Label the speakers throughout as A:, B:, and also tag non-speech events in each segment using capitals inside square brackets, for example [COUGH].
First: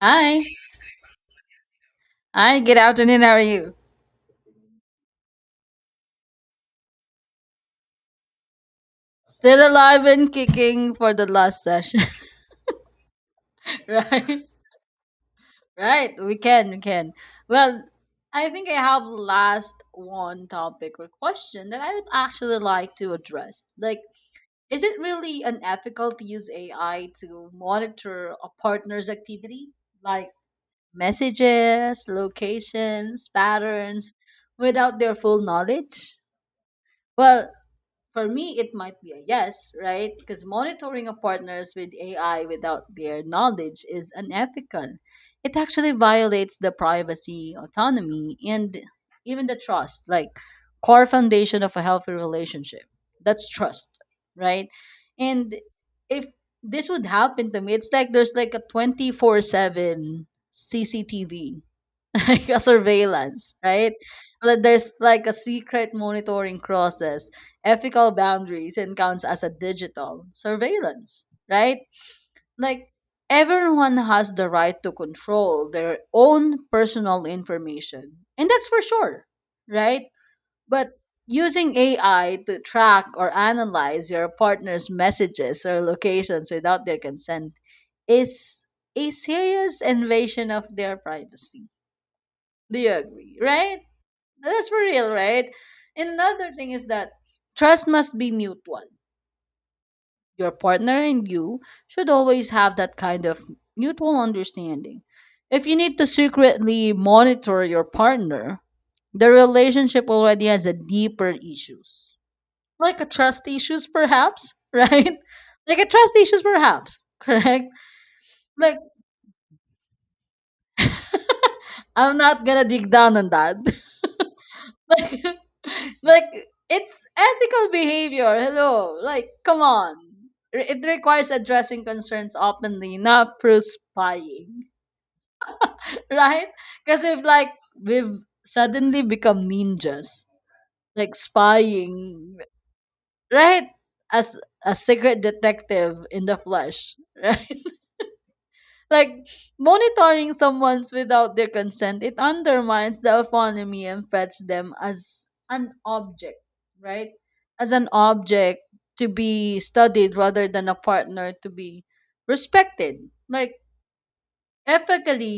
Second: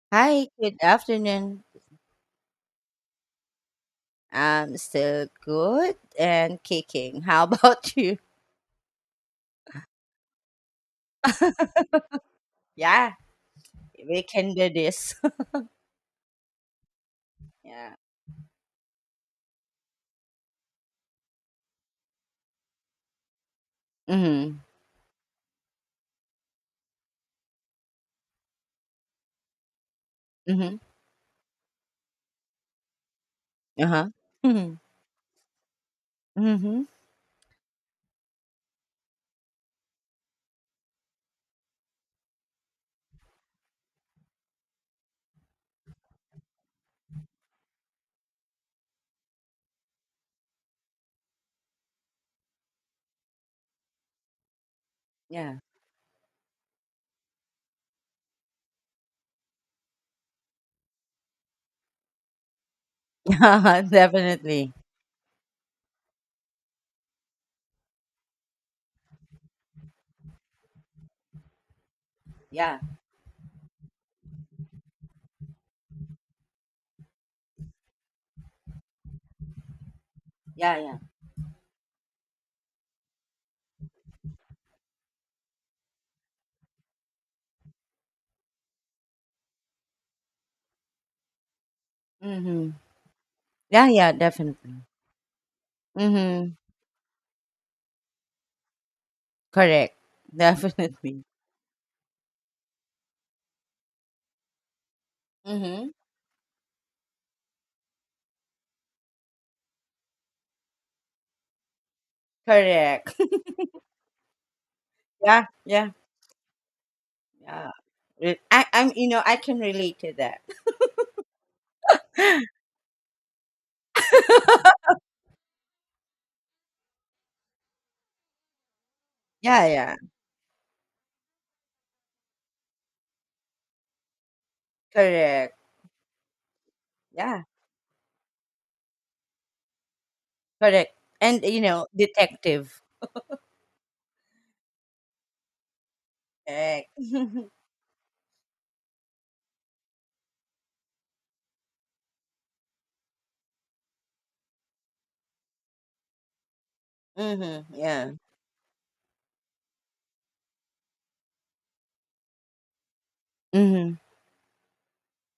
A: Hi.
B: Hi, good afternoon.
A: Hi, good afternoon. How are you?
B: I'm still good and kicking. [LAUGHS] How about you?
A: Still alive and kicking for the last session.
B: Yeah,
A: [LAUGHS]
B: we
A: Right?
B: can do this. [LAUGHS]
A: Right. We can, we can. Well,
B: Yeah.
A: I think I have last one topic or question that I would actually like to address. Like,
B: Mm-hmm.
A: is it really unethical to use AI to monitor a partner's activity? Like
B: Mm-hmm.
A: messages, locations,
B: Uh-huh.
A: patterns,
B: Mm-hmm.
A: without their full knowledge?
B: Mm-hmm.
A: Well, for me it might be a yes, right, because monitoring of partners with ai without their knowledge is unethical. It actually violates the privacy, autonomy, and even the trust, like core foundation of a healthy relationship. That's trust, right? And
B: Yeah.
A: if this would happen to me, it's like there's like a 24/7 CCTV, [LAUGHS] like a
B: [LAUGHS]
A: surveillance,
B: Yeah,
A: right? Like,
B: definitely.
A: there's like a secret monitoring process, ethical boundaries, and counts as a digital surveillance, right?
B: Yeah.
A: Like everyone has the right to control their own personal information, and that's for sure, right?
B: Yeah,
A: But
B: yeah.
A: using AI to track or analyze your partner's messages or locations without their consent is a serious invasion of their privacy.
B: Mm-hmm.
A: Do you agree, right?
B: Yeah, yeah,
A: That's
B: definitely.
A: for real, right? And another
B: Mm-hmm.
A: thing is that trust must be mutual.
B: Correct. [LAUGHS]
A: Your partner
B: Definitely.
A: and you should always have that kind of mutual understanding. If you
B: Mm-hmm.
A: need to secretly monitor your partner, the relationship already has a deeper issues. Like a
B: Correct.
A: trust issues perhaps, [LAUGHS] right?
B: [LAUGHS] Yeah,
A: Like a
B: yeah,
A: trust issues perhaps, [LAUGHS] correct?
B: yeah. Re- I,
A: Like
B: I'm, you know, I can relate to that.
A: I'm not gonna dig down on that. [LAUGHS] Like it's ethical behavior. Hello. Like come
B: [LAUGHS] Yeah, yeah.
A: on. It requires addressing concerns openly, not through spying. [LAUGHS]
B: Correct.
A: Right? Because we've
B: Yeah.
A: like we've suddenly become ninjas.
B: Correct.
A: Like
B: And you know,
A: spying.
B: detective.
A: Right? As a secret detective in the
B: Correct.
A: flesh. [LAUGHS]
B: [LAUGHS]
A: Right? Like monitoring someone's without their consent, it undermines the autonomy and frets them as an object, right?
B: Mhm.
A: As an
B: Yeah.
A: object to be studied rather than a partner to be respected. Like
B: Mhm.
A: ethically,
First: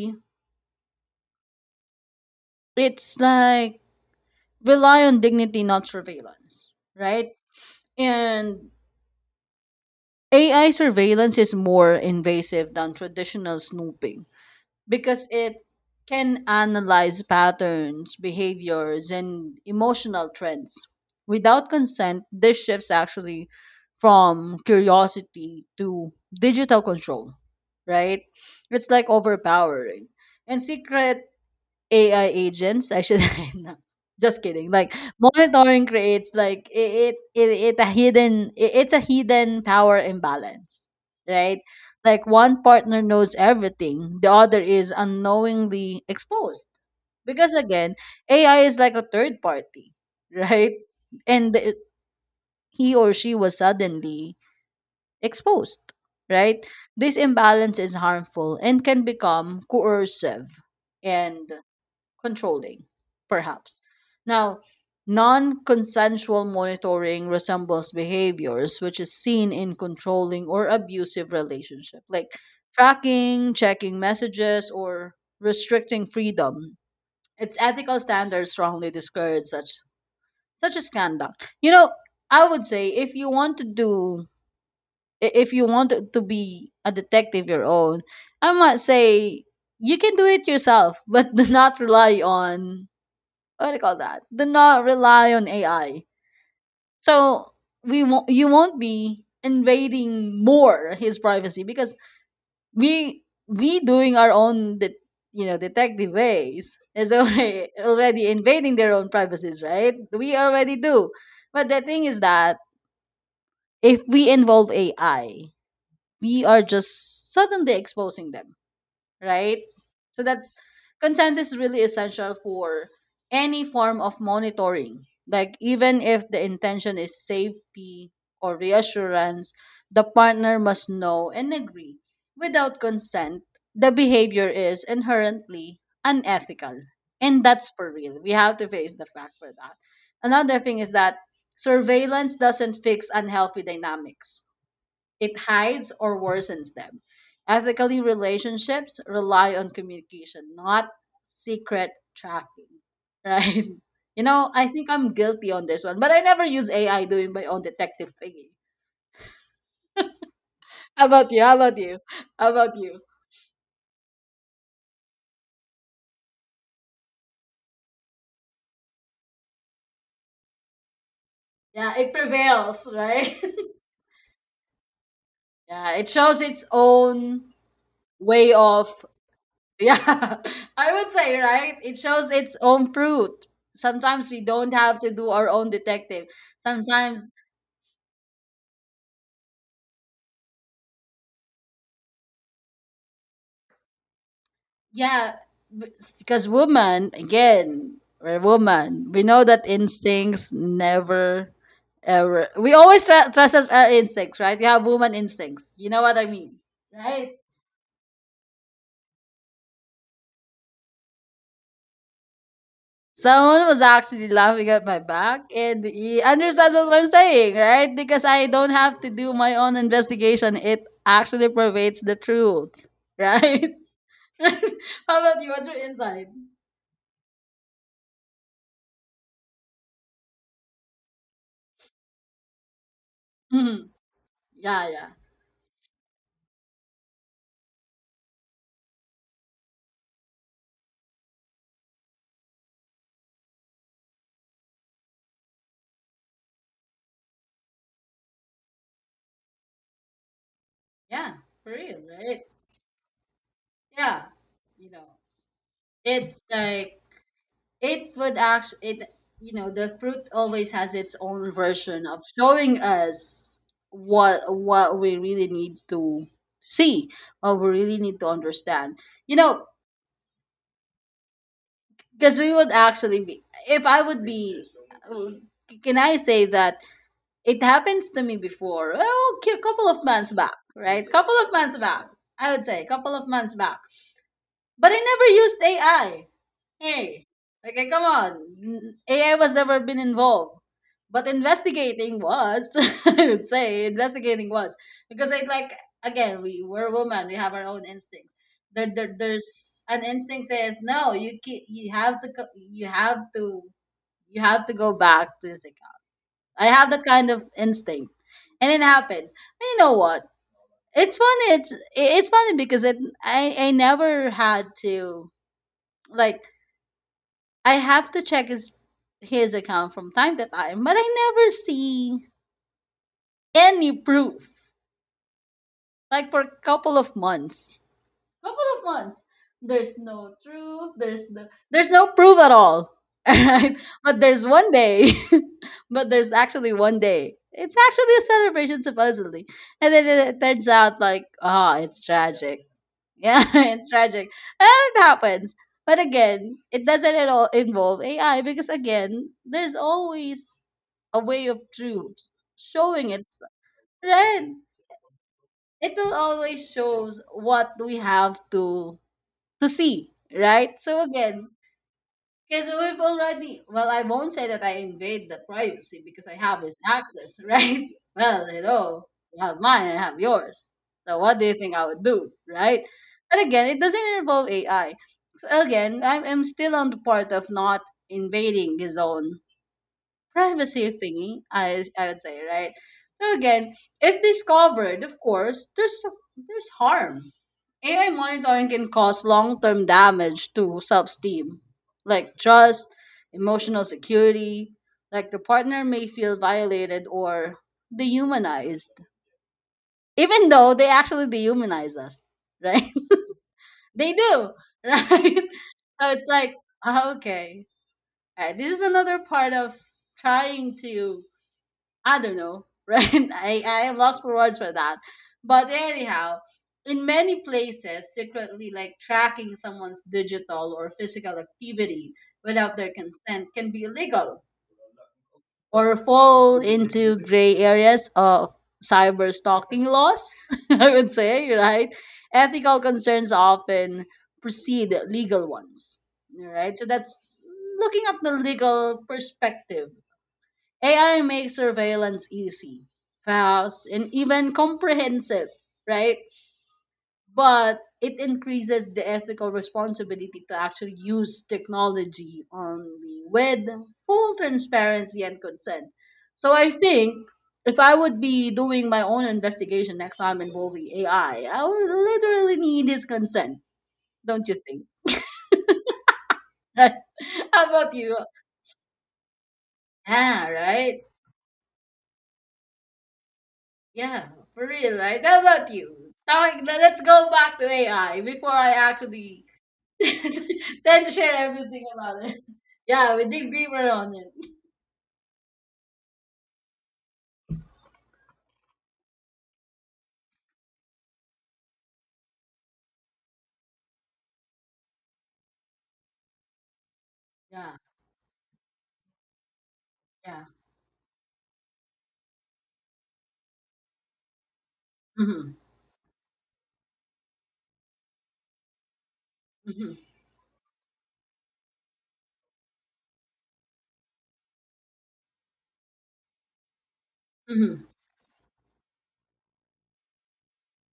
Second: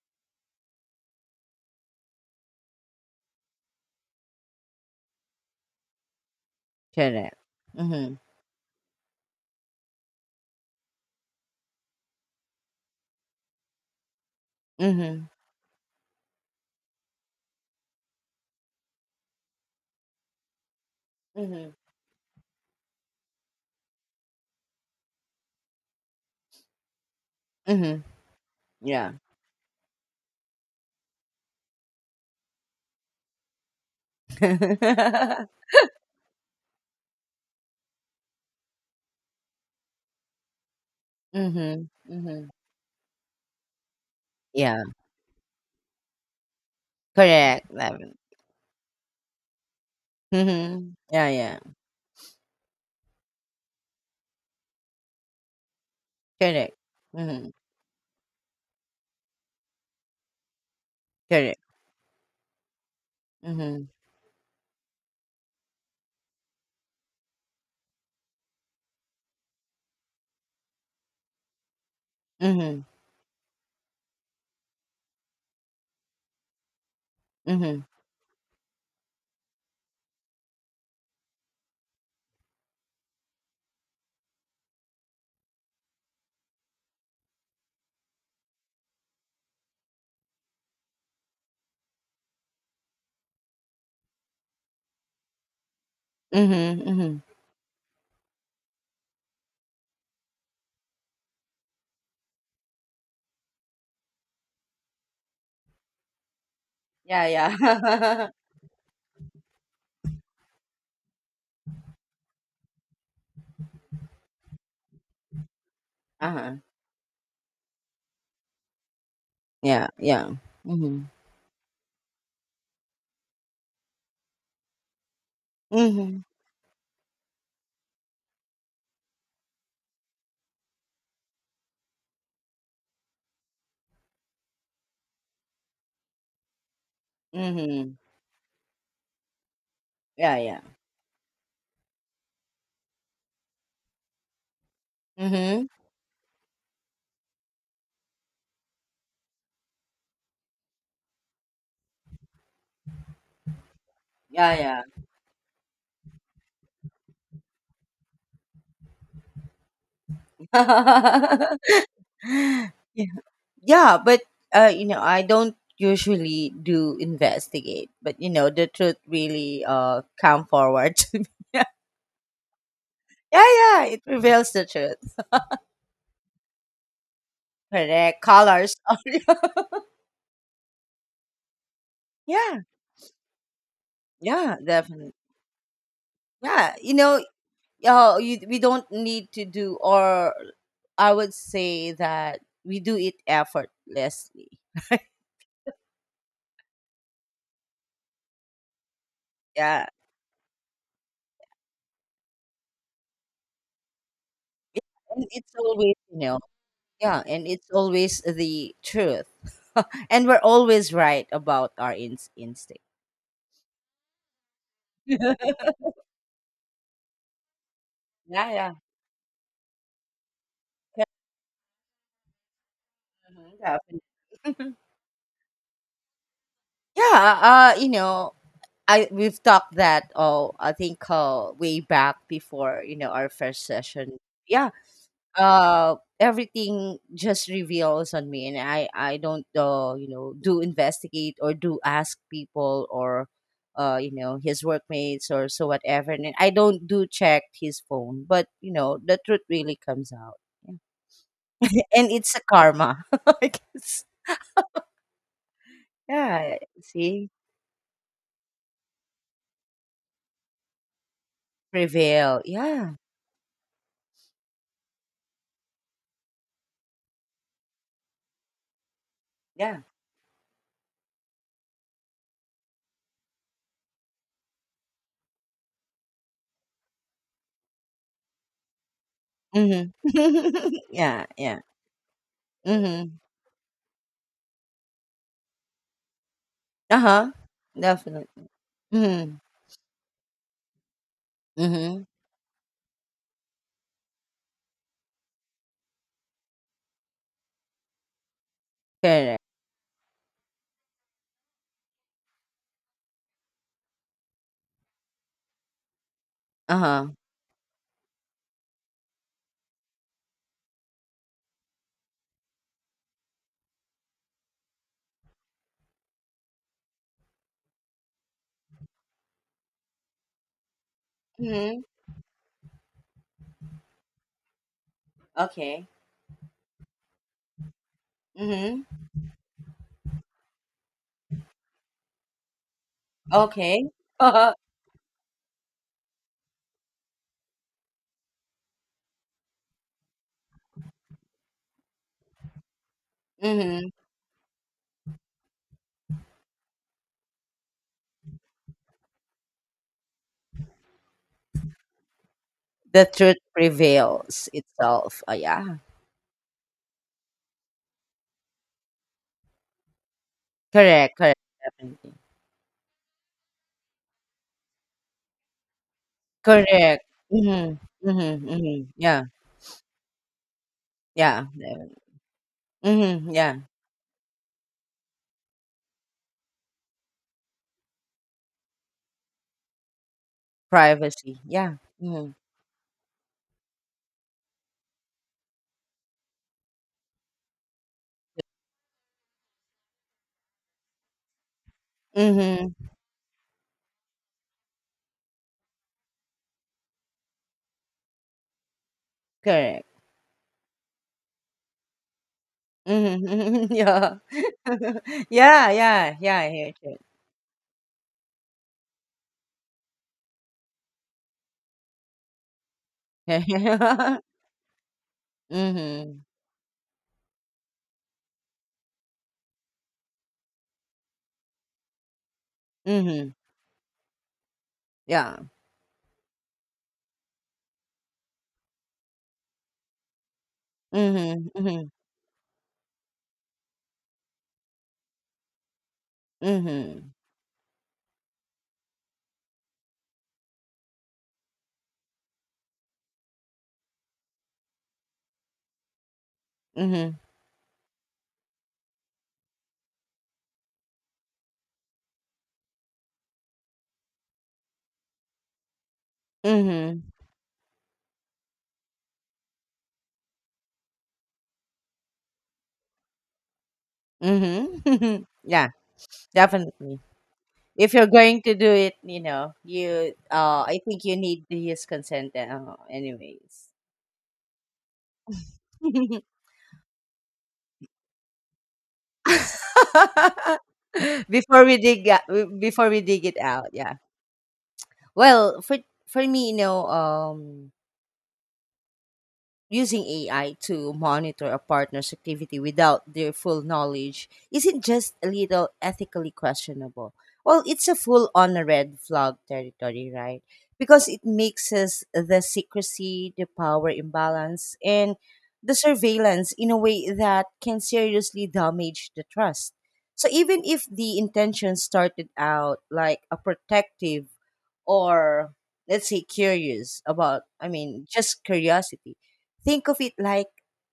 A: it's like rely on dignity, not surveillance, right?
B: Correct. Mhm.
A: And AI surveillance is more invasive than traditional snooping because
B: Mhm.
A: it can analyze patterns, behaviors, and emotional trends. Without
B: Mhm.
A: consent, this shifts actually from curiosity to digital control,
B: Mhm.
A: right? It's like
B: Yeah.
A: overpowering. And secret AI agents. I should [LAUGHS] no, just kidding. Like
B: [LAUGHS]
A: monitoring creates like it's a hidden power imbalance, right?
B: Mhm.
A: Like
B: Mhm.
A: one partner knows everything, the other
B: Yeah.
A: is unknowingly exposed. Because
B: Correct.
A: again,
B: Lavin.
A: AI is like a third party, [LAUGHS] right?
B: Mhm. Yeah.
A: And
B: Yeah.
A: he or she was suddenly exposed, right?
B: Correct.
A: This
B: Mhm.
A: imbalance is harmful and can become coercive and
B: Correct.
A: controlling, perhaps.
B: Mhm.
A: Now, non consensual monitoring resembles behaviors which is seen in controlling or abusive relationship, like
B: Mhm.
A: tracking, checking messages, or restricting freedom. Its
B: Mhm.
A: ethical standards strongly discourage such as conduct. You know, I would say if you want to do if you want to be a detective your own, I might say you can do it yourself, but [LAUGHS] do not rely on what do you call that? Do not rely on AI.
B: Mhm. Mhm.
A: So we won't, you won't be invading more his privacy because we doing our own detective ways is
B: Yeah.
A: already [LAUGHS] already
B: Yeah. [LAUGHS]
A: invading their own privacies, right? We already do. But the thing is that if we involve AI,
B: Uh
A: we
B: huh.
A: are just suddenly exposing them, right?
B: Yeah.
A: So
B: Yeah.
A: that's
B: Mhm.
A: consent is really essential for any form of monitoring. Like even
B: Mhm.
A: if the intention is safety or reassurance, the partner must know and agree. Without consent, the behavior is inherently unethical. And that's for
B: Mhm.
A: real. We have to face the fact for that.
B: Yeah.
A: Another
B: Yeah.
A: thing is that surveillance doesn't fix unhealthy dynamics, it
B: Mhm.
A: hides or worsens them. Ethically, relationships rely on communication, not secret tracking, right? [LAUGHS] You know, I
B: Yeah.
A: think I'm guilty on this one, but I never use AI doing my own detective thingy. How about you?
B: Yeah.
A: How
B: [LAUGHS]
A: about you? How
B: [LAUGHS]
A: about you?
B: Yeah, but you know, I don't usually do investigate, but you know, the truth really come forward [LAUGHS] to me. Yeah,
A: Yeah, it prevails, right?
B: yeah, it reveals the truth.
A: [LAUGHS] Yeah, it shows its own
B: Correct.
A: way
B: Colors.
A: of
B: [LAUGHS]
A: yeah. [LAUGHS] I would say, right, it shows its
B: Yeah,
A: own fruit. Sometimes we
B: yeah,
A: don't have to
B: definitely.
A: do our own detective
B: Yeah, you know,
A: sometimes.
B: we don't need to do, or I would say that we do it effortlessly.
A: Yeah, because woman, again, we're a woman. We know that
B: Yeah,
A: instincts never, ever. We always trust us our instincts, right? You
B: yeah.
A: have woman
B: And it's
A: instincts. You
B: always
A: know what
B: you
A: I
B: know.
A: mean,
B: Yeah,
A: right?
B: and it's always the truth. [LAUGHS] And we're always right about our instinct.
A: Someone was actually laughing at my back,
B: [LAUGHS]
A: and he understands what I'm saying, right? Because I
B: Yeah,
A: don't
B: yeah.
A: have to do my own investigation. It
B: Yeah,
A: actually pervades the truth,
B: mhm,
A: right? [LAUGHS]
B: definitely. [LAUGHS]
A: How about you? What's your insight?
B: Yeah, you know, I we've talked that oh, I think way back before, you know, our first
A: Mhm.
B: session. Yeah,
A: Yeah, yeah,
B: everything just reveals on me and I don't you know do investigate or do ask people or you know his workmates or so whatever, and I don't do check his phone, but you know the truth really comes out. [LAUGHS]
A: yeah. For real,
B: And it's
A: right?
B: a karma, [LAUGHS] I guess.
A: Yeah, you know, it's
B: Yeah.
A: like
B: See.
A: it would actually it, you know, the fruit always has its own version of
B: Prevail,
A: showing
B: yeah.
A: us what we really need to see, what we really need to understand. You know,
B: Yeah.
A: because we would actually be, if I would be, uh, can I say that it happens to me before? Well, a couple of months back,
B: Mm-hmm. [LAUGHS]
A: right?
B: Yeah,
A: Couple of
B: yeah.
A: months back, I would say, couple
B: Mm-hmm.
A: of months back. But I never used AI. Hey,
B: Uh-huh.
A: okay, come
B: Definitely.
A: on. AI
B: Mm-hmm.
A: was never been involved, but
B: Mm-hmm.
A: investigating was. [LAUGHS] I would say investigating was because I like again we we're women. We have our own instincts. There, there
B: Correct.
A: there's an instinct says no. You keep, you have to go back to this account. I have that
B: Uh-huh.
A: kind of instinct, and it happens. You know what? It's funny. It's funny because it I never had to, like, I have to check his account from time to time, but I never
B: Mm-hmm.
A: see any proof.
B: Okay.
A: Like for a couple of months. Couple of
B: Mm-hmm.
A: months. There's no truth. There's no proof at all. [LAUGHS] Alright.
B: Okay.
A: But there's
B: [LAUGHS]
A: one day. [LAUGHS] But there's actually one day. It's actually a celebration supposedly. And then it turns out like ah, it's tragic. Yeah, [LAUGHS]
B: Mm-hmm.
A: it's tragic. And it happens. But again, it doesn't at all involve AI because again, there's always a way of truth
B: The
A: showing it.
B: truth prevails
A: Right?
B: itself. Oh, yeah.
A: It will always shows what we have to see, right? So
B: Correct. Correct.
A: again,
B: Definitely.
A: because we've already, well, I won't say that I invade the privacy because I have his
B: Correct.
A: access, [LAUGHS]
B: Mm-hmm.
A: right? Well,
B: Mm-hmm. Mm-hmm.
A: hello,
B: Yeah.
A: you have mine, I have yours. So what do
B: Yeah.
A: you think I would do, right?
B: Mm-hmm.
A: But
B: Yeah.
A: again, it doesn't involve AI. So again, I'm still on the part of not invading his own privacy thingy,
B: Privacy.
A: I
B: Yeah.
A: I would
B: Mm-hmm.
A: say, right? So again, if discovered, of course, there's harm. AI monitoring can cause long-term damage to self-esteem, like
B: Mm-hmm.
A: trust, emotional security, like the partner may feel violated or dehumanized,
B: Correct.
A: even though they actually dehumanize us, right?
B: Mm-hmm. [LAUGHS]
A: [LAUGHS] They
B: Yeah.
A: do,
B: [LAUGHS]
A: right? [LAUGHS]
B: Yeah.
A: So
B: Yeah.
A: it's
B: Yeah. I
A: like,
B: hear it.
A: "Ah, okay, all right, this is another part of trying to I don't know," [LAUGHS] right? I am
B: [LAUGHS]
A: lost for words for that. But
B: Mm-hmm.
A: anyhow, in many places, secretly like tracking someone's digital or physical activity without their
B: Mm-hmm.
A: consent can be illegal
B: Yeah.
A: or fall into gray areas of cyber stalking laws, [LAUGHS] I would
B: Mm-hmm.
A: say,
B: Mm-hmm.
A: right? Ethical concerns often precede legal ones, right? So
B: Mm-hmm.
A: that's looking at the legal perspective, AI makes surveillance easy, fast, and even comprehensive, right?
B: Mm-hmm.
A: But it increases the ethical responsibility to actually use technology only with full transparency and consent. So I
B: Mm-hmm.
A: think if I would be doing my own investigation next time involving AI, I would literally need his consent, don't you think? [LAUGHS]
B: [LAUGHS] Yeah.
A: Right?
B: Definitely.
A: How about
B: If you're
A: you?
B: going to do it, you know, you
A: Yeah,
B: I think
A: right.
B: you need his consent, anyways.
A: Yeah, for real, right? How about you?
B: [LAUGHS]
A: Talking, let's go back to AI before I actually [LAUGHS] tend to share
B: before we
A: everything
B: dig
A: about
B: out,
A: it. [LAUGHS]
B: Before we
A: Yeah, we
B: dig it
A: dig
B: out,
A: deeper
B: yeah.
A: on it.
B: Well, for me, you know, using AI to monitor a partner's activity without their full knowledge isn't just a little ethically questionable. Well,
A: Yeah,
B: it's a full on a red flag territory, right?
A: yeah.
B: Because it mixes the secrecy, the power imbalance, and
A: Mm-hmm.
B: the surveillance in a way that can seriously damage the trust.
A: Mm-hmm.
B: So even if the intention started out like a protective or, let's say, curious about,
A: Mm-hmm.
B: just curiosity, think of it like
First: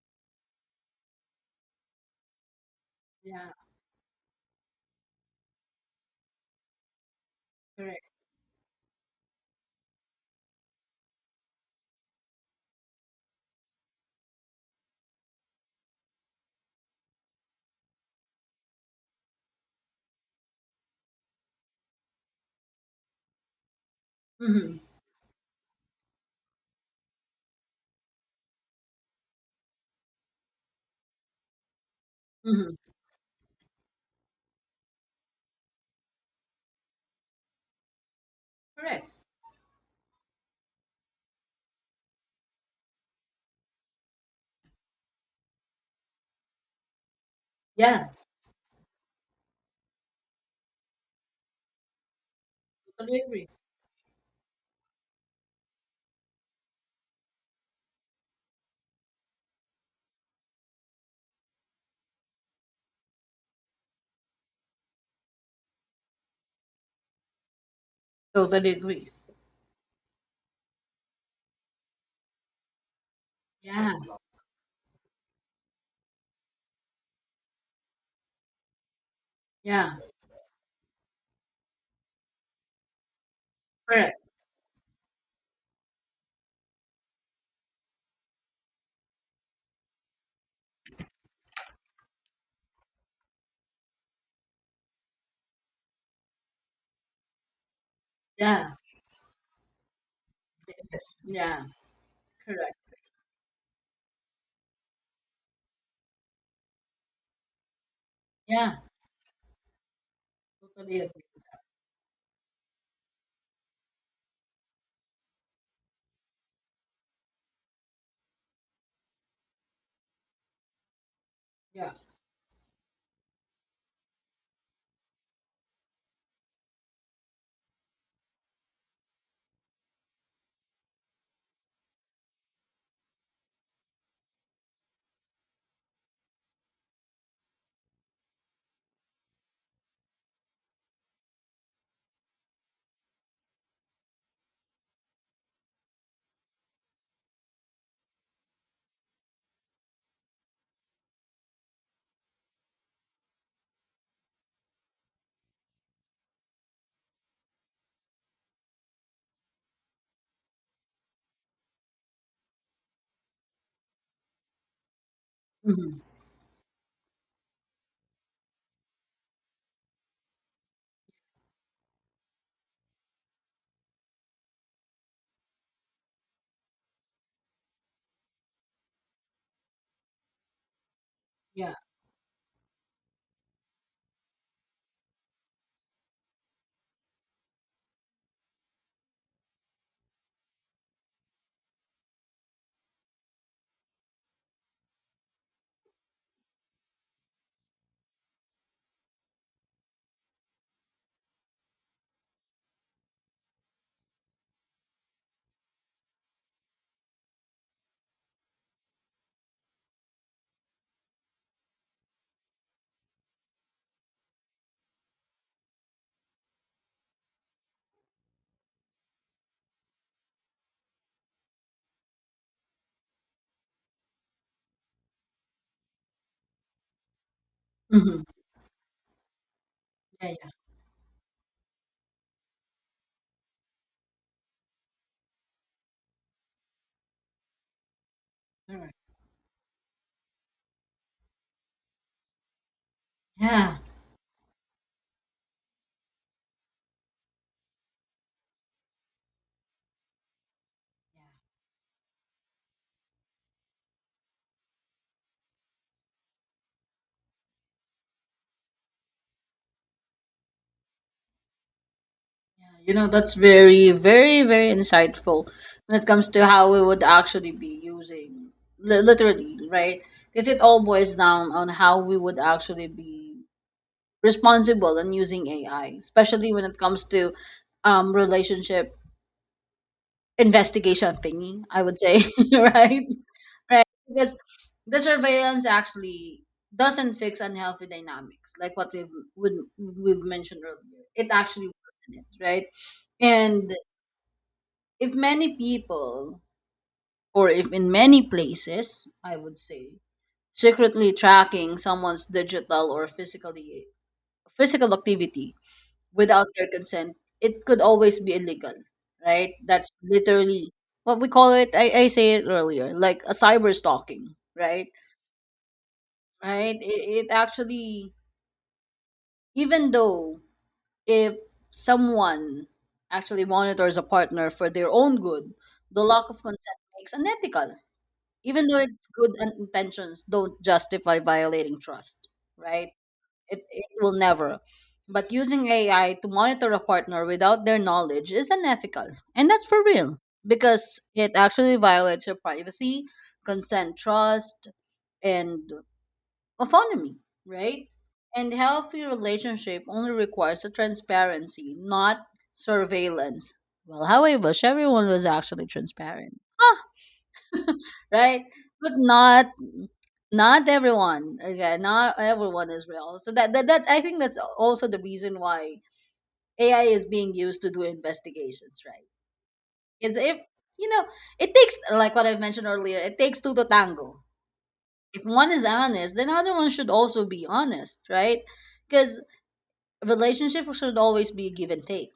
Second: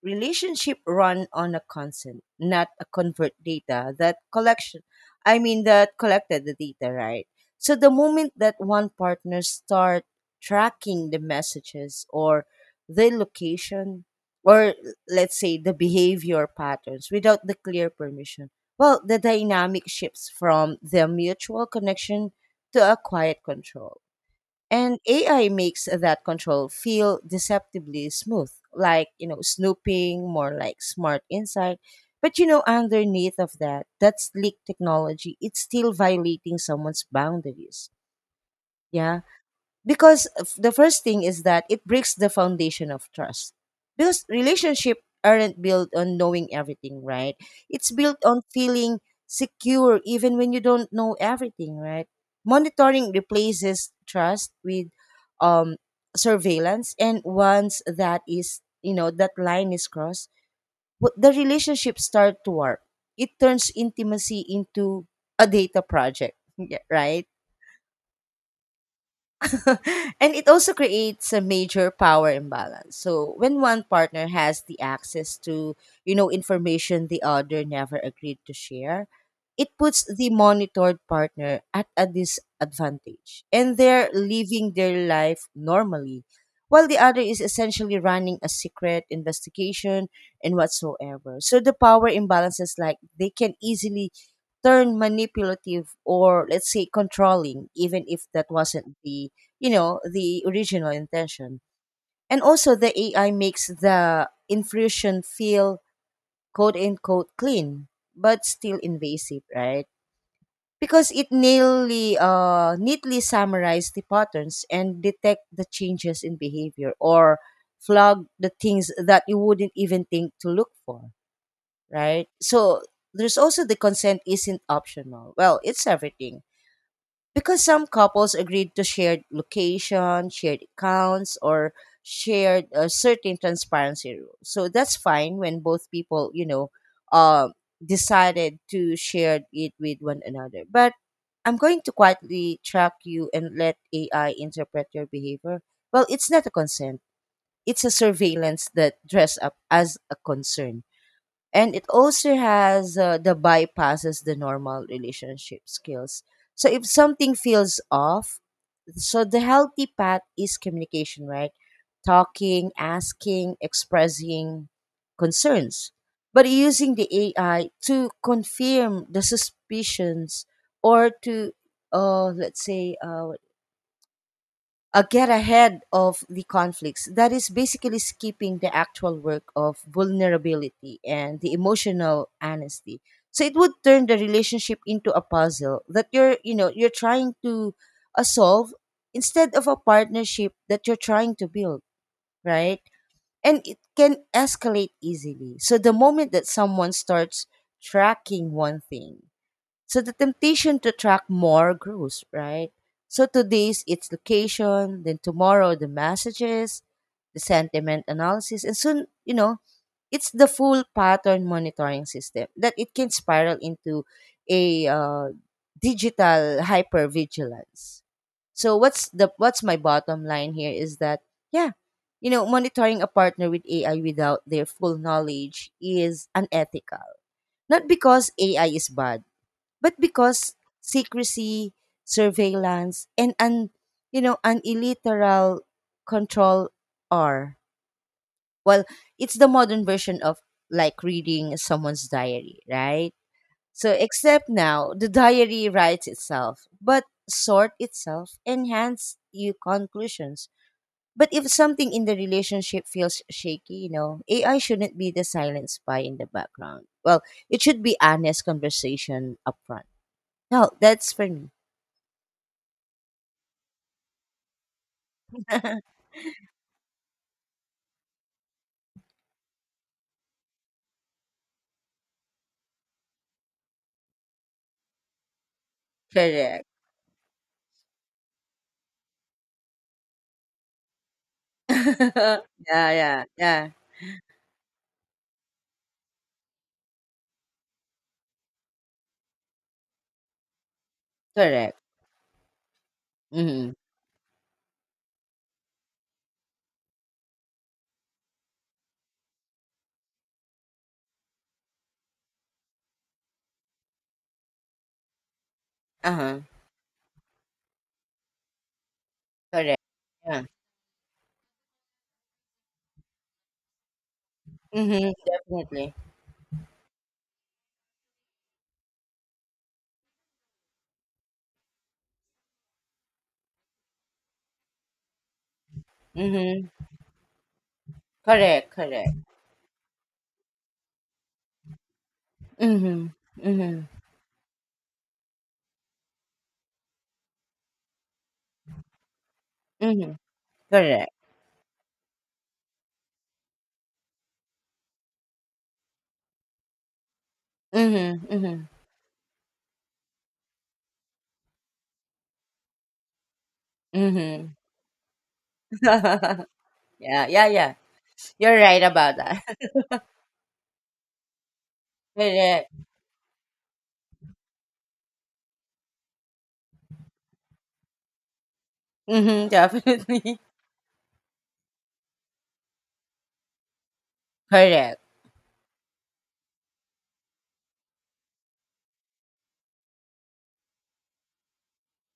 B: relationship run on a consent, not a convert
A: Yeah,
B: data that collection, I mean that collected the data, right? So the
A: correct.
B: moment that one partner start tracking the messages or the location or, let's say, the behavior patterns without the clear permission, well, the dynamic shifts from the mutual connection to acquired control.
A: Mm-hmm.
B: And AI makes that control feel deceptively smooth, like, you know, snooping, more like smart insight. But, you know,
A: Mm-hmm.
B: underneath of that, that sleek technology, it's still violating someone's boundaries.
A: Correct.
B: Yeah, because the first thing is that it breaks the foundation of trust, because relationship aren't built on knowing everything, right? It's
A: Yeah,
B: built on feeling secure even when you don't know everything, right? Monitoring
A: totally agree.
B: replaces trust with, um surveillance, and once that is, you know, that line is crossed, what the relationship start to warp. It turns intimacy into a data project. [LAUGHS] Yeah, right.
A: Totally agree.
B: [LAUGHS] And it also creates a major power imbalance. So when one
A: Yeah,
B: partner has the access to, you know, information the other never agreed to share, it
A: yeah,
B: puts the monitored partner at a disadvantage. And they're
A: correct.
B: living their life normally, while the other is essentially running a secret investigation and whatsoever. So the power imbalances like they can easily turn manipulative or, let's say, controlling, even if that
A: Yeah,
B: wasn't the, you know, the original intention.
A: yeah,
B: And
A: correct.
B: also the AI makes the intrusion feel quote unquote clean, but
A: Yeah,
B: still invasive, right?
A: totally
B: Because
A: agree.
B: it nearly neatly summarized the patterns and detect the changes in behavior or flag the things that you wouldn't even think to look for,
A: Yeah.
B: right? So there's also the consent isn't optional, well, it's everything, because some couples agreed to shared location, shared accounts, or shared certain transparency rules. So that's fine when both people, you know, uh, decided to share it with one another. But I'm going to quietly track you and let AI interpret your behavior. Well, it's not a consent. It's a surveillance that dress up as a concern. And it also has, the bypasses the normal relationship skills. So if something feels off, so the healthy path is communication, right? Talking, asking, expressing concerns.
A: Mm-hmm.
B: But using the AI to confirm the suspicions or to, let's say, get ahead of the conflicts. That is basically skipping the actual work of vulnerability and the
A: Yeah.
B: emotional honesty. So it would turn the relationship into a puzzle that you're, you know, you're trying to, solve, instead of a partnership that you're trying to build, right? And it can escalate easily. So the moment that someone starts tracking one thing, so the temptation to track more grows, right? So today's its location, then tomorrow the messages, the sentiment analysis, and soon, you know, it's the full pattern monitoring system that it can spiral into a digital hypervigilance. So what's my bottom line here is that, yeah, you know, monitoring a partner with AI without their full knowledge is unethical. Not
A: Mm-hmm.
B: because AI is bad, but
A: Yeah, yeah,
B: because secrecy, surveillance, and un, you know, an illiteral control are, well,
A: correct.
B: it's the modern version of, like, reading someone's diary, right?
A: Yeah.
B: So except now, the diary writes itself, but sort itself, and hands you conclusions. But
A: Yeah.
B: if something in the relationship feels shaky, you know, AI shouldn't be the silent spy in the background. Well, it should be honest conversation upfront. No, that's for me.
A: Yeah, you know, that's very, very, very insightful when it comes to how we would actually be using literally, right? Because it all boils down on how we would actually be responsible in using AI, especially when
B: Correct.
A: it comes to relationship investigation thingy, I would say, [LAUGHS]
B: [LAUGHS] Yeah,
A: right?
B: yeah, yeah.
A: Right. Because the surveillance actually doesn't fix unhealthy dynamics, like what we've mentioned earlier. It actually
B: Correct.
A: worsens it, right? And
B: Mhm.
A: if many people, or if in many places I would say, secretly tracking someone's digital or physical activity
B: Uh-huh.
A: without their consent, it could always be illegal, right?
B: Correct.
A: That's
B: Yeah.
A: literally what we call it. I say it earlier, like a cyber stalking, right?
B: Mhm. Definitely.
A: Right. It actually, even though, if someone actually monitors a partner for their own good, the lack of
B: Mhm.
A: consent makes unethical, even
B: Correct,
A: though it's
B: correct.
A: good intentions don't justify violating trust, right?
B: Mhm.
A: it,
B: Mhm.
A: it will never. But using ai to monitor a partner without their knowledge is unethical, and that's for real,
B: Mhm.
A: because
B: Correct.
A: it actually violates your privacy, consent, trust, and autonomy, right?
B: Mhm.
A: And
B: Mhm.
A: healthy relationship only requires a transparency, not surveillance. Well, however
B: Mhm.
A: everyone was actually transparent,
B: [LAUGHS] Yeah, yeah, yeah.
A: right?
B: You're right
A: But
B: about that.
A: not
B: [LAUGHS]
A: not everyone. Okay, not everyone
B: Correct.
A: is real. So that I think that's also the reason why AI is being used to do investigations, right?
B: Mhm.
A: Is if
B: Definitely.
A: you know it takes like what I've mentioned earlier, it takes two to tango.
B: [LAUGHS] Correct.
A: If one is honest, then other one should also be honest, right? Because relationships should always be give and take,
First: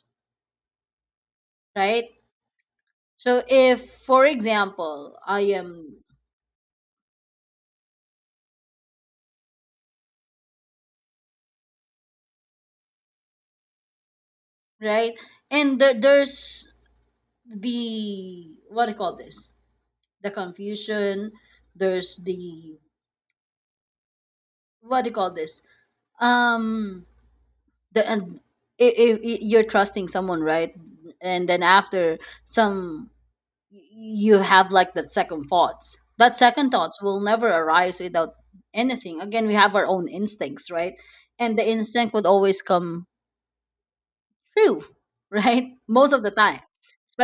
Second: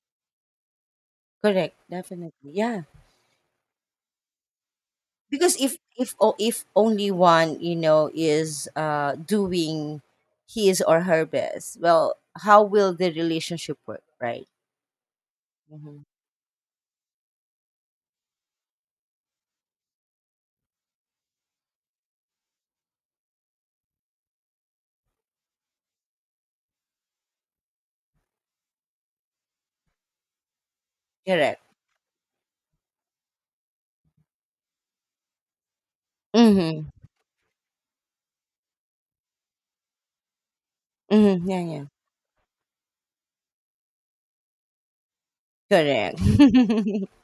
B: Correct.
A: right?
B: Definitely. Yeah.
A: So if, for example, I
B: Because if
A: am
B: if or if only one, you know, is doing his or her best, well, how will the relationship work, right?
A: right, and the,
B: Hmm.
A: there's the what do you call this? The confusion, there's the what do you call this um the and you're trusting someone, right? And
B: Correct.
A: then after some, you have like that second thoughts. That second
B: Mm-hmm.
A: thoughts will never arise without anything. Again, we have our own instincts, right?
B: Mm-hmm.
A: And
B: Yeah,
A: the
B: yeah.
A: instinct would always come true, [LAUGHS] right, most
B: Correct.
A: of the time,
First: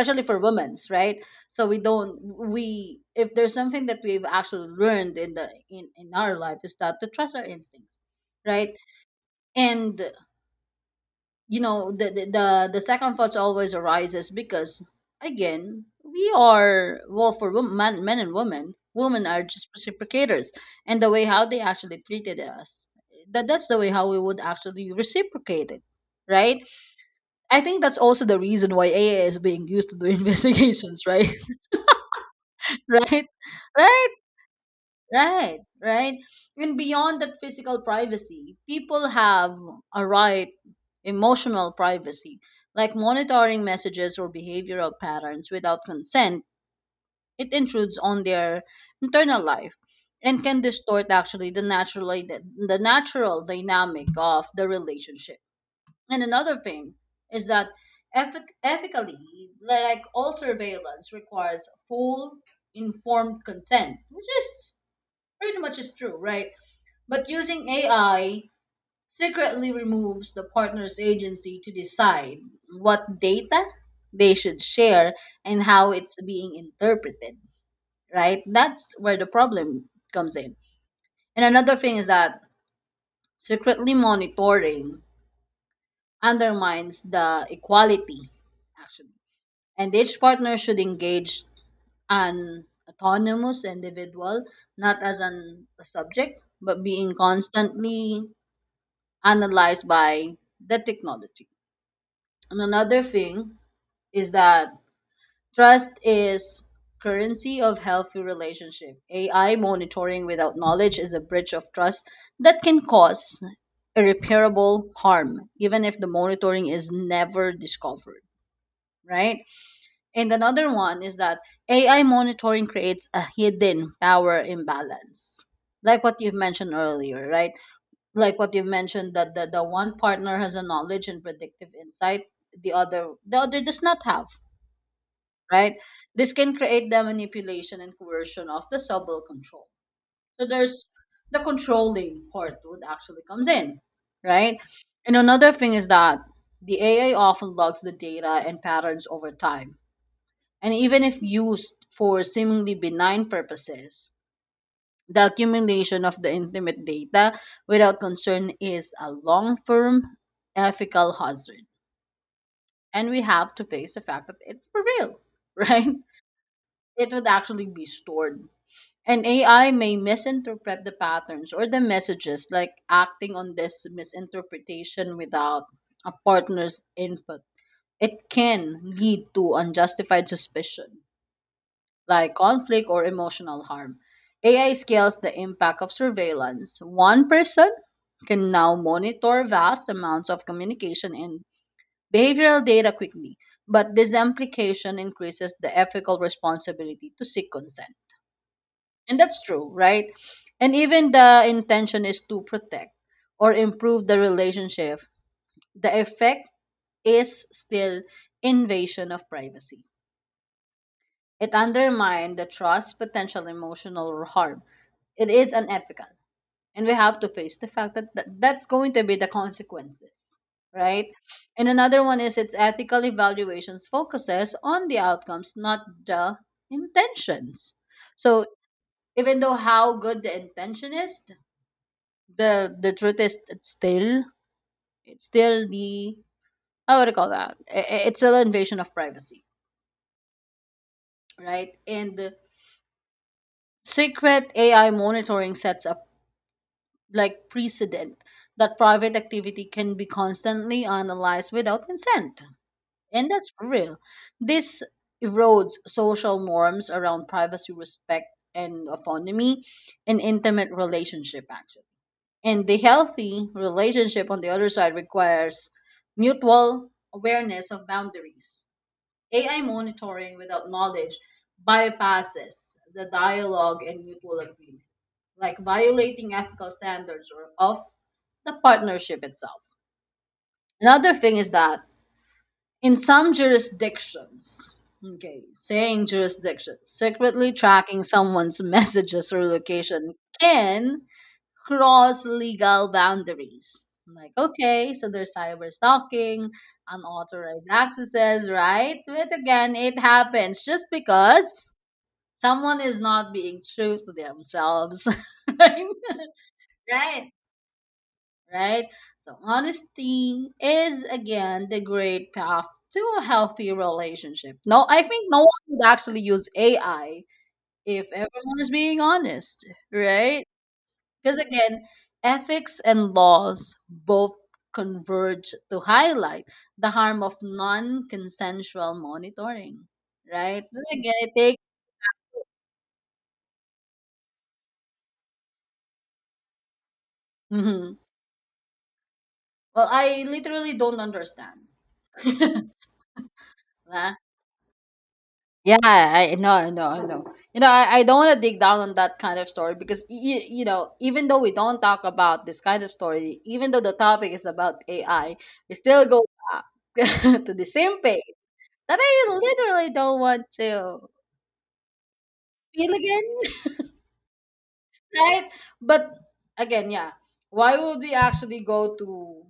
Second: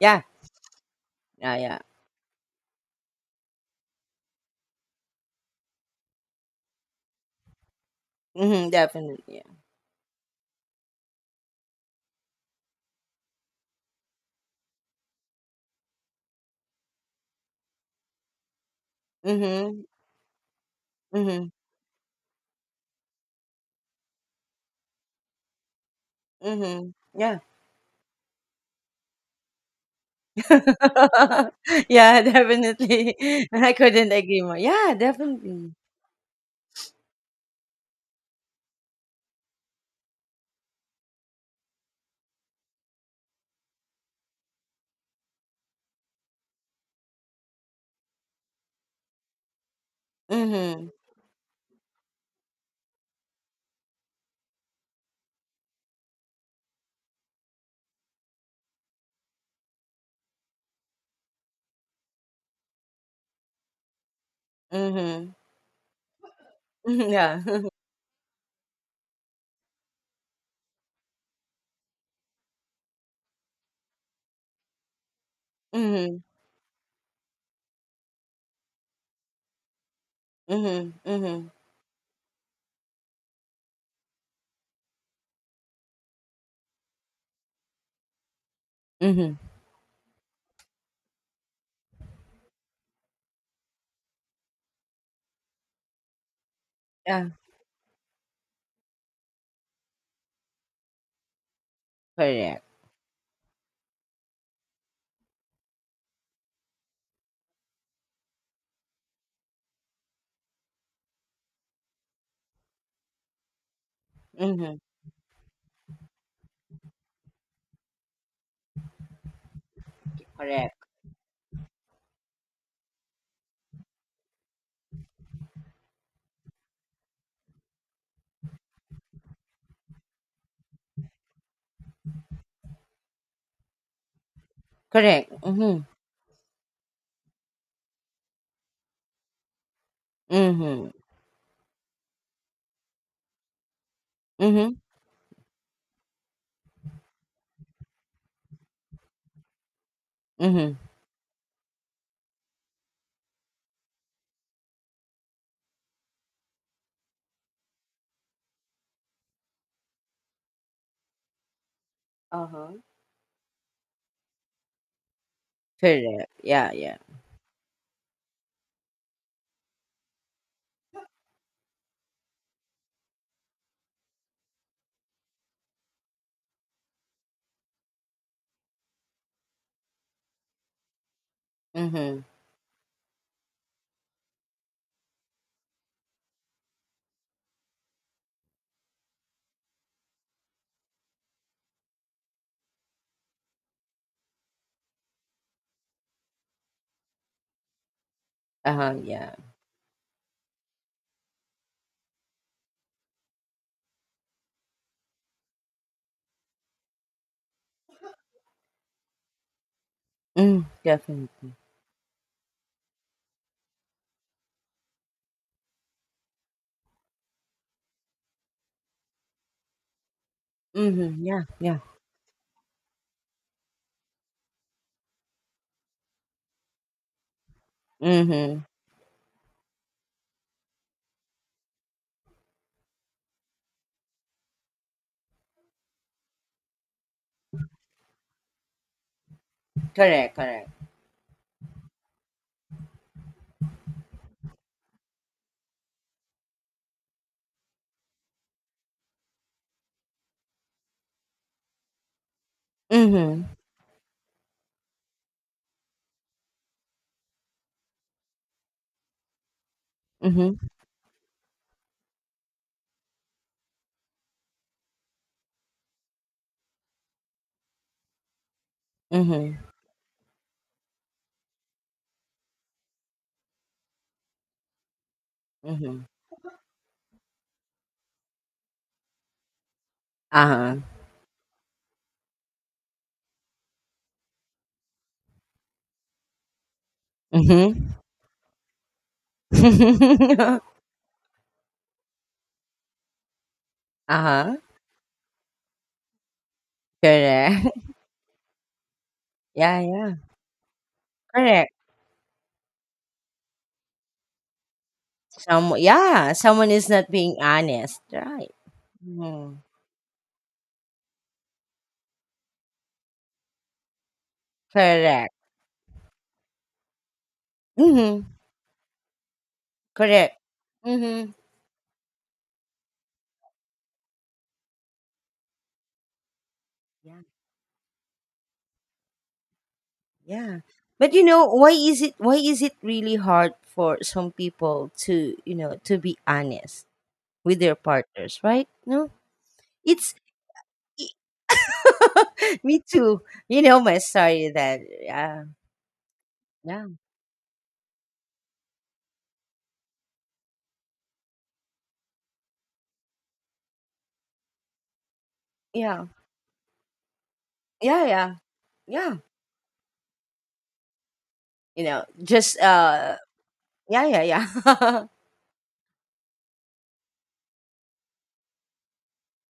B: [LAUGHS] Yeah,
A: for women's, right?
B: yeah,
A: So we
B: yeah.
A: don't we if there's something that we've actually learned in our life is that to trust our instincts, right?
B: Mm-hmm. Definitely, yeah.
A: And the second thought always arises because again we are, well for men and women are just
B: Mm-hmm.
A: reciprocators, and the way how
B: Mm-hmm.
A: they actually treated us, that's the way how we would actually reciprocate it, right?
B: Mm-hmm. Yeah.
A: I think that's also the reason why AI is being used to do [LAUGHS] investigations, right?
B: [LAUGHS] Yeah,
A: [LAUGHS]
B: definitely.
A: Right?
B: [LAUGHS] I
A: Right?
B: couldn't agree more, yeah,
A: Right?
B: definitely.
A: Right? And beyond that physical privacy, people have a right, emotional privacy, like monitoring messages or behavioral patterns without consent. It intrudes on their internal life and can
B: Mm-hmm.
A: distort actually the natural dynamic of the relationship. And another thing is that ethically, like all surveillance, requires full informed consent, which is
B: Mm-hmm.
A: pretty much is true, right? But
B: [LAUGHS] Yeah.
A: using AI secretly removes the partner's agency to decide what data they should share and
B: [LAUGHS]
A: how it's
B: Mm-hmm.
A: being interpreted, right? That's where the problem comes in.
B: Mm-hmm.
A: And
B: Mm-hmm.
A: another thing is that secretly monitoring undermines the equality actually,
B: Mm-hmm.
A: and each partner should engage an autonomous individual, not as a subject, but being
B: Yeah.
A: constantly analyzed by the technology. And
B: Correct.
A: another thing is that trust is currency of healthy relationship. AI monitoring without knowledge is a breach of trust that can cause
B: Mhm.
A: irreparable harm, even if the monitoring is never discovered, right? And another
B: Correct.
A: one is that AI monitoring creates a hidden power imbalance. Like what you've mentioned earlier, right? Like what you've mentioned that the one partner has a knowledge and predictive insight, the other does not have,
B: Correct.
A: right?
B: Mhm.
A: This can create the manipulation and coercion of the subtle control. So there's
B: Mhm.
A: the controlling part would actually comes in, right?
B: Mhm.
A: And another thing is that the AI often logs the data and patterns over time, and
B: Mhm.
A: even if used for seemingly benign purposes, the accumulation of the intimate data without concern is a long term ethical hazard.
B: Uh-huh.
A: And we have to face the fact that it's for real, [LAUGHS] right?
B: Correct. Yeah, yeah.
A: It would actually be stored. And AI may misinterpret the patterns or the messages, like acting on this misinterpretation without a partner's input. It can lead to unjustified suspicion,
B: Mhm.
A: like conflict or emotional harm. AI scales the impact of surveillance. One person can now monitor vast amounts of communication and behavioral data quickly, but this implication increases the ethical responsibility to seek consent.
B: Uh-huh,
A: And
B: yeah.
A: that's true, right? And even the intention is to protect or improve the relationship, the effect is still invasion of privacy.
B: Mm,
A: It
B: definitely.
A: undermined the trust, potential emotional harm. It is unethical. And we have to face the fact that that's going to be the consequences, right?
B: Mhm. Yeah,
A: And
B: yeah.
A: another one is its ethical evaluations focuses on the outcomes, not the intentions. So
B: Mhm.
A: even though how good the intention is, the truth is it's still the how would I call that? It's still an invasion of privacy,
B: Correct, correct.
A: right? And the secret AI monitoring sets up like precedent that private activity can be constantly analyzed without consent. And
B: Mhm.
A: that's for real. This erodes social norms around privacy, respect, and autonomy and
B: Mhm.
A: intimate relationship, actually. And the healthy relationship on the other side requires mutual awareness of boundaries.
B: Mhm.
A: AI monitoring without knowledge bypasses the dialogue and mutual agreement, like
B: Mhm.
A: violating ethical standards or of the partnership itself.
B: Uh-huh.
A: Another thing is that in some jurisdictions, okay, saying jurisdictions, secretly
B: Mhm.
A: tracking someone's [LAUGHS] messages or location
B: [LAUGHS]
A: can cross legal boundaries. I'm like,
B: Uh-huh.
A: okay, so there's cyber stalking,
B: Correct.
A: unauthorized
B: [LAUGHS]
A: accesses, right? But again,
B: Yeah,
A: it
B: yeah.
A: happens just because
B: Correct.
A: someone is not being true to themselves. [LAUGHS]
B: Some,
A: Right?
B: yeah, someone is not
A: Right.
B: being honest, right?
A: Right? So
B: Mhm.
A: honesty is again the great path to a healthy relationship. No, I think
B: Correct.
A: no one would actually use AI if
B: Mhm.
A: everyone is being honest,
B: Correct.
A: right?
B: Mhm.
A: Because again, ethics and laws both converge to highlight the
B: Yeah.
A: harm of non consensual monitoring,
B: Yeah.
A: right? But
B: But
A: again,
B: you
A: I
B: know,
A: think,
B: why is it really hard for some people to, you know, to be honest with their
A: mhm,
B: partners, right? No?
A: well,
B: It's
A: I literally don't understand.
B: [LAUGHS]
A: [LAUGHS]
B: Me too. You know my
A: Nah.
B: story that, yeah.
A: Yeah, I know, I know,
B: Yeah.
A: I know. You know, I don't want to dig down on that kind of story because, you know, even though we don't talk about this kind of story, even though the topic is about AI, we still
B: Yeah.
A: go back [LAUGHS] to the same
B: Yeah,
A: page
B: yeah.
A: that
B: Yeah.
A: I literally don't want to
B: You know, just
A: feel again,
B: yeah, yeah, yeah. [LAUGHS]
A: right? But again, yeah, why would we actually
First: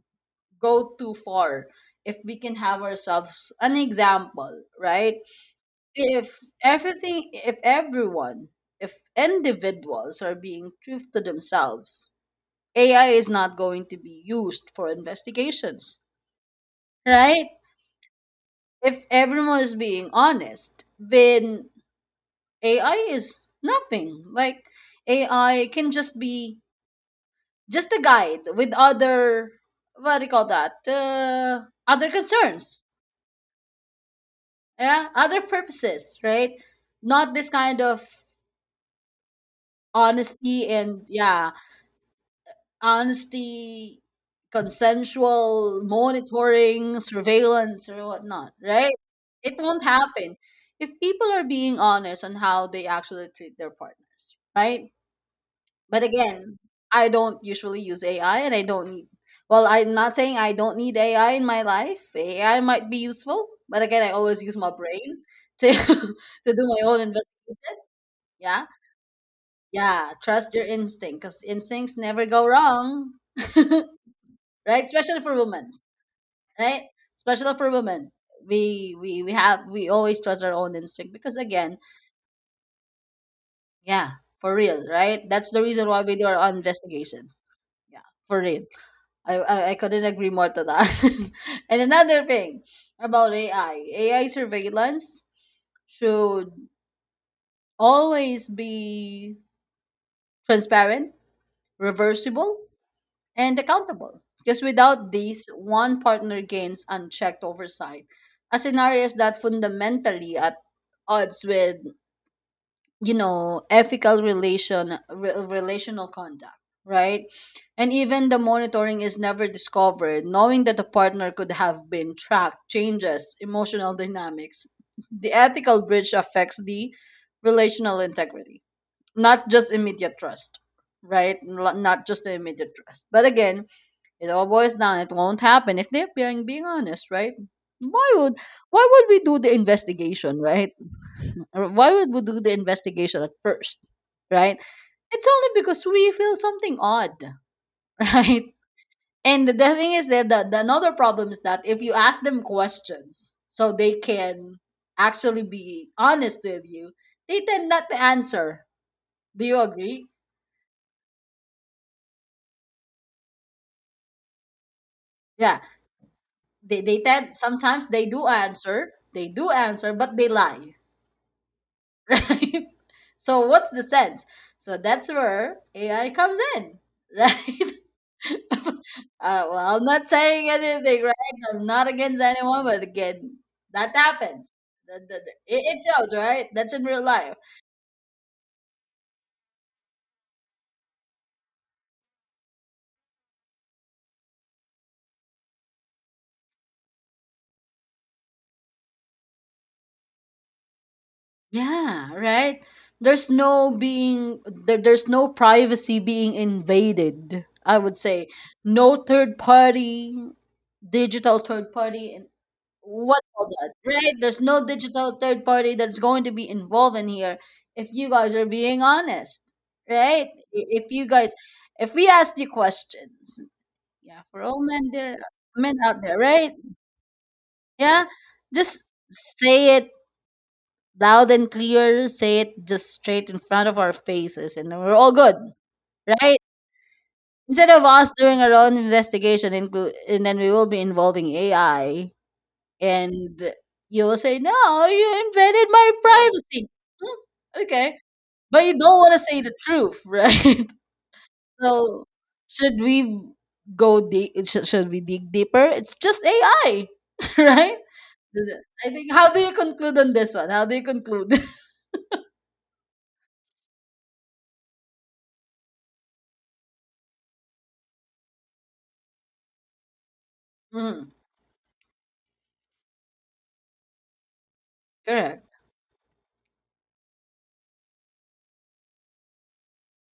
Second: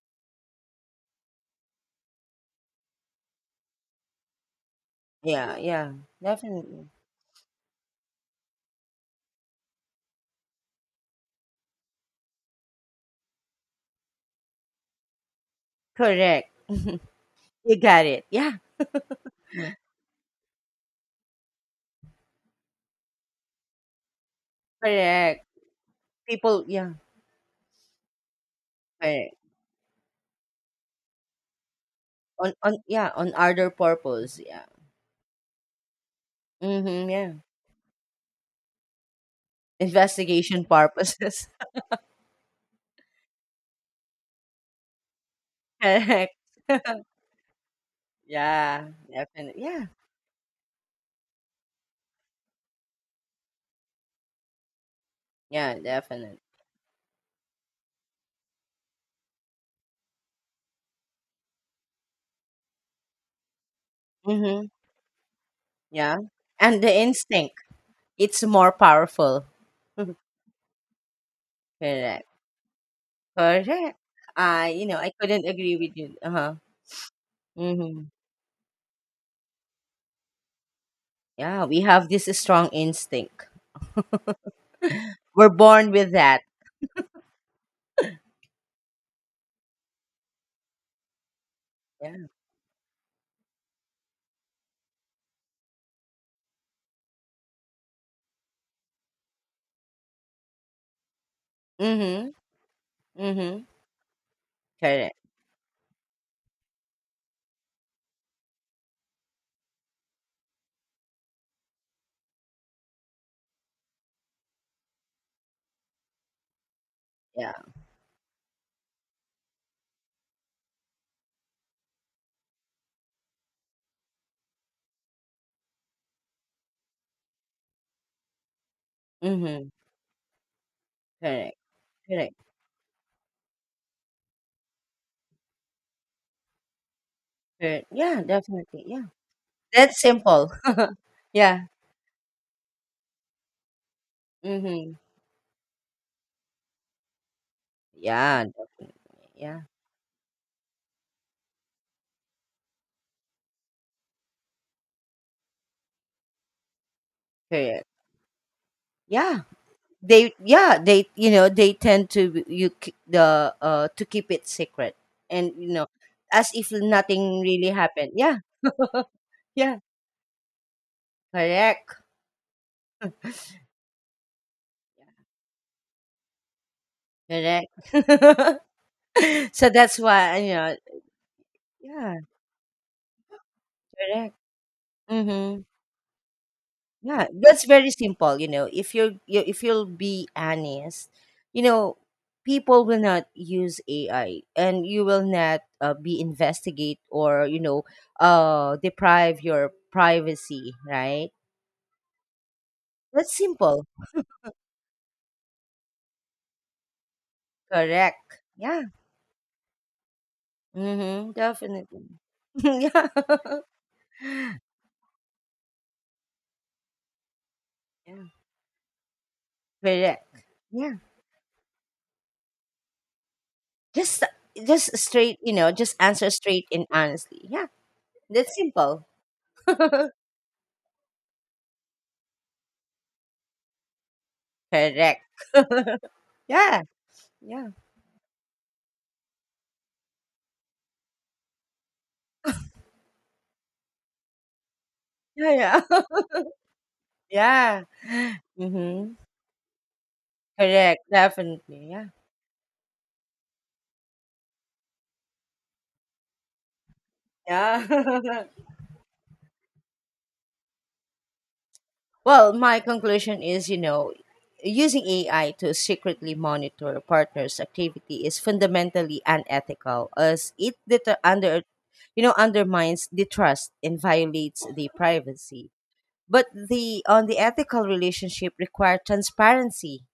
A: go too far if we can have ourselves an example, right?
B: Yeah, yeah.
A: If
B: Definitely.
A: everything, if everyone, if individuals are being truth to themselves, AI is not going to be used for investigations,
B: Correct.
A: right?
B: You got it. Yeah.
A: If everyone is being honest, then AI is nothing. Like
B: Correct.
A: AI can just be
B: People, yeah,
A: just a guide with
B: correct.
A: other what do you call that other
B: On
A: concerns,
B: on yeah, on other purpose, yeah.
A: yeah, other purposes, right,
B: Mhm, yeah.
A: not this kind of
B: Investigation
A: honesty and
B: purposes.
A: yeah, honesty,
B: [LAUGHS]
A: consensual
B: Correct.
A: monitoring,
B: [LAUGHS]
A: surveillance or whatnot,
B: Yeah,
A: right? It
B: definitely.
A: won't
B: Yeah,
A: happen if people are being honest on how they actually treat their partners, right?
B: yeah,
A: But
B: definitely.
A: again, I don't usually use AI and I don't need, well, I'm not saying I don't need AI in my life. AI might be useful, but again, I always use
B: Mm-hmm.
A: my brain to
B: Yeah.
A: [LAUGHS] to do
B: And
A: my
B: the
A: own
B: instinct,
A: investigation.
B: it's
A: Yeah.
B: more powerful.
A: Yeah,
B: [LAUGHS]
A: trust your instinct cuz instincts never
B: Correct.
A: go wrong.
B: Correct.
A: [LAUGHS]
B: I,
A: Right?
B: you know, I
A: Especially for
B: couldn't
A: women,
B: agree with you. Uh-huh.
A: right? Especially for
B: Mm-hmm.
A: women. We always trust our own instinct because
B: Yeah,
A: again,
B: we have this strong instinct.
A: yeah, for real, right?
B: We're
A: That's the reason
B: born
A: why
B: with
A: we do our
B: that.
A: own investigations. Yeah, for real. I couldn't agree more to that. [LAUGHS] And another
B: Yeah.
A: thing about AI surveillance should always be transparent,
B: Mm-hmm.
A: reversible, and
B: Mm-hmm.
A: accountable. Because without
B: Correct.
A: these, one partner gains unchecked oversight, a scenario is that fundamentally at odds with you know ethical relational conduct, right?
B: Yeah.
A: And even the monitoring is never discovered, knowing that the partner could have been tracked changes emotional dynamics. The ethical bridge affects the relational integrity, not
B: Mm-hmm.
A: just immediate trust, right?
B: Correct.
A: Not just the
B: Correct.
A: immediate trust, but again, it all boils down, it won't happen if they're being honest, right?
B: Correct.
A: why
B: Yeah,
A: would
B: definitely.
A: why would
B: Yeah.
A: we do the
B: That's
A: investigation,
B: simple.
A: right?
B: [LAUGHS] Yeah.
A: Or why would we do the investigation at first, right?
B: Mm-hmm.
A: It's only because we feel something odd, [LAUGHS] right?
B: Yeah, definitely.
A: And the
B: Yeah.
A: thing is that the another problem is that if you ask them questions so they can actually be honest with you, they tend not
B: Period.
A: to answer.
B: Yeah,
A: Do you agree?
B: they you know they tend to keep it secret, and
A: Yeah.
B: you know, as if
A: They tend,
B: nothing really
A: sometimes
B: happened. Yeah, [LAUGHS]
A: they do
B: yeah,
A: answer, but they lie. [LAUGHS]
B: correct,
A: Right? So what's the sense? So that's where AI comes in, [LAUGHS]
B: correct.
A: right?
B: [LAUGHS] So
A: Well, I'm
B: that's
A: not
B: why,
A: saying
B: you know,
A: anything, right? I'm not
B: yeah,
A: against anyone, but again, that
B: correct.
A: happens. It,
B: Mm-hmm.
A: it shows, right? That's in real
B: Yeah,
A: life.
B: that's very simple. You know, if you'll be honest, you know, people will not use AI, and you will not be investigate or you know, deprive your privacy. Right?
A: Yeah, right? There's
B: That's
A: no
B: simple.
A: privacy being invaded, I would say.
B: Correct. Yeah.
A: No third party,
B: Mm-hmm.
A: digital third
B: Definitely.
A: party and
B: [LAUGHS] Yeah.
A: what all that, right? There's no digital third party that's going to be involved in here if you
B: Yeah.
A: guys are being honest,
B: Correct.
A: right? If
B: Yeah.
A: you guys, if we ask you questions, yeah,
B: Just
A: for all
B: just straight. You know,
A: men
B: just
A: out there,
B: answer
A: right?
B: straight and honestly. Yeah.
A: Yeah.
B: That's
A: Just
B: simple.
A: say it
B: [LAUGHS]
A: loud and clear, say it just straight in front of our faces, and we're all good,
B: Correct.
A: right?
B: Yeah. Yeah.
A: Instead of us doing our own investigation, and then we will be involving AI, and you will say, "No, you invaded
B: Yeah.
A: my
B: Yeah. [LAUGHS]
A: privacy." Hmm,
B: Yeah.
A: okay,
B: [LAUGHS]
A: but you don't want
B: Mhm.
A: to say the truth, [LAUGHS] right?
B: Correct, definitely,
A: So,
B: yeah.
A: should we go deep? Should we dig deeper? It's just AI, [LAUGHS] right?
B: Yeah. [LAUGHS]
A: I think. How do you conclude on this one? How do you conclude? [LAUGHS]
B: Well, my conclusion is, you know, using AI to secretly monitor a partner's activity is fundamentally unethical, as it
A: Mm,
B: under, you know, undermines the trust and violates the
A: correct.
B: privacy. But the, on the ethical relationship require transparency,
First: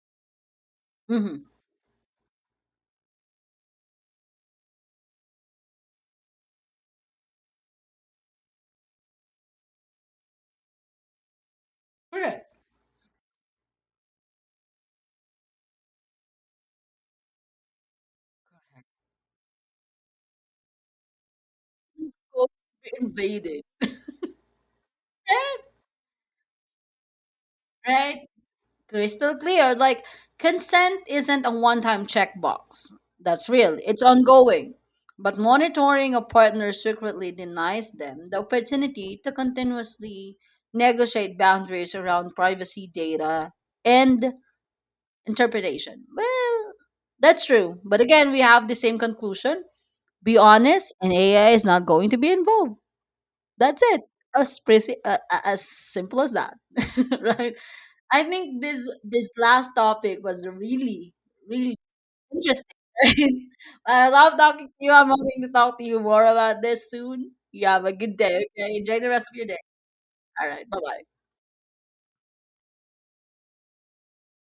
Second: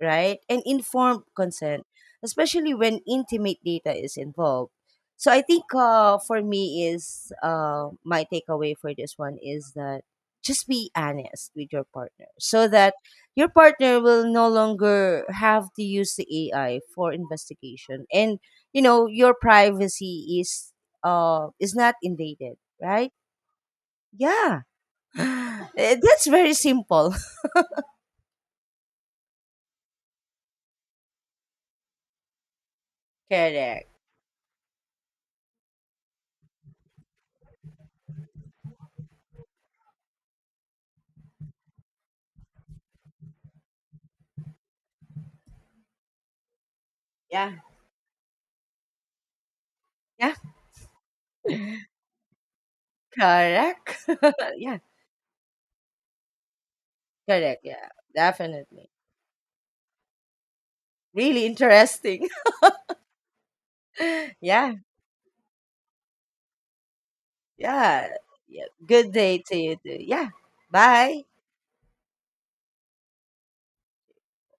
B: right? And informed
A: Mhm.
B: consent, especially when intimate data is involved. So I think, for me is, my takeaway for this one is that just be honest with your partner
A: Correct.
B: so that your partner will no longer have to use the AI for investigation, and you know your privacy is not
A: Go
B: invaded, right?
A: invaded.
B: Yeah. [GASPS] [SIGHS]
A: Right,
B: Eh, that's very simple.
A: right. Crystal clear. Like consent isn't a one-time checkbox.
B: [LAUGHS]
A: That's real.
B: Correct.
A: It's ongoing. But monitoring a partner secretly denies them the opportunity to continuously negotiate boundaries around privacy data and interpretation. Well, that's
B: Yeah.
A: true. But again, we have the same conclusion.
B: Yeah.
A: Be honest, and AI is not going to be involved. That's
B: Correct.
A: it.
B: [LAUGHS]
A: As,
B: Yeah.
A: as simple as that. [LAUGHS] Right?
B: Correct. Yeah,
A: I think this
B: definitely.
A: this last topic was really
B: Really
A: really
B: interesting.
A: interesting. [LAUGHS] Right? I love
B: [LAUGHS]
A: talking to
B: Yeah,
A: you. I'm hoping to talk to you more about this soon. You have a
B: yeah,
A: good day.
B: yeah.
A: Okay, enjoy the
B: Good
A: rest of
B: day
A: your
B: to
A: day.
B: you too. Yeah.
A: All right, bye bye.
B: Bye.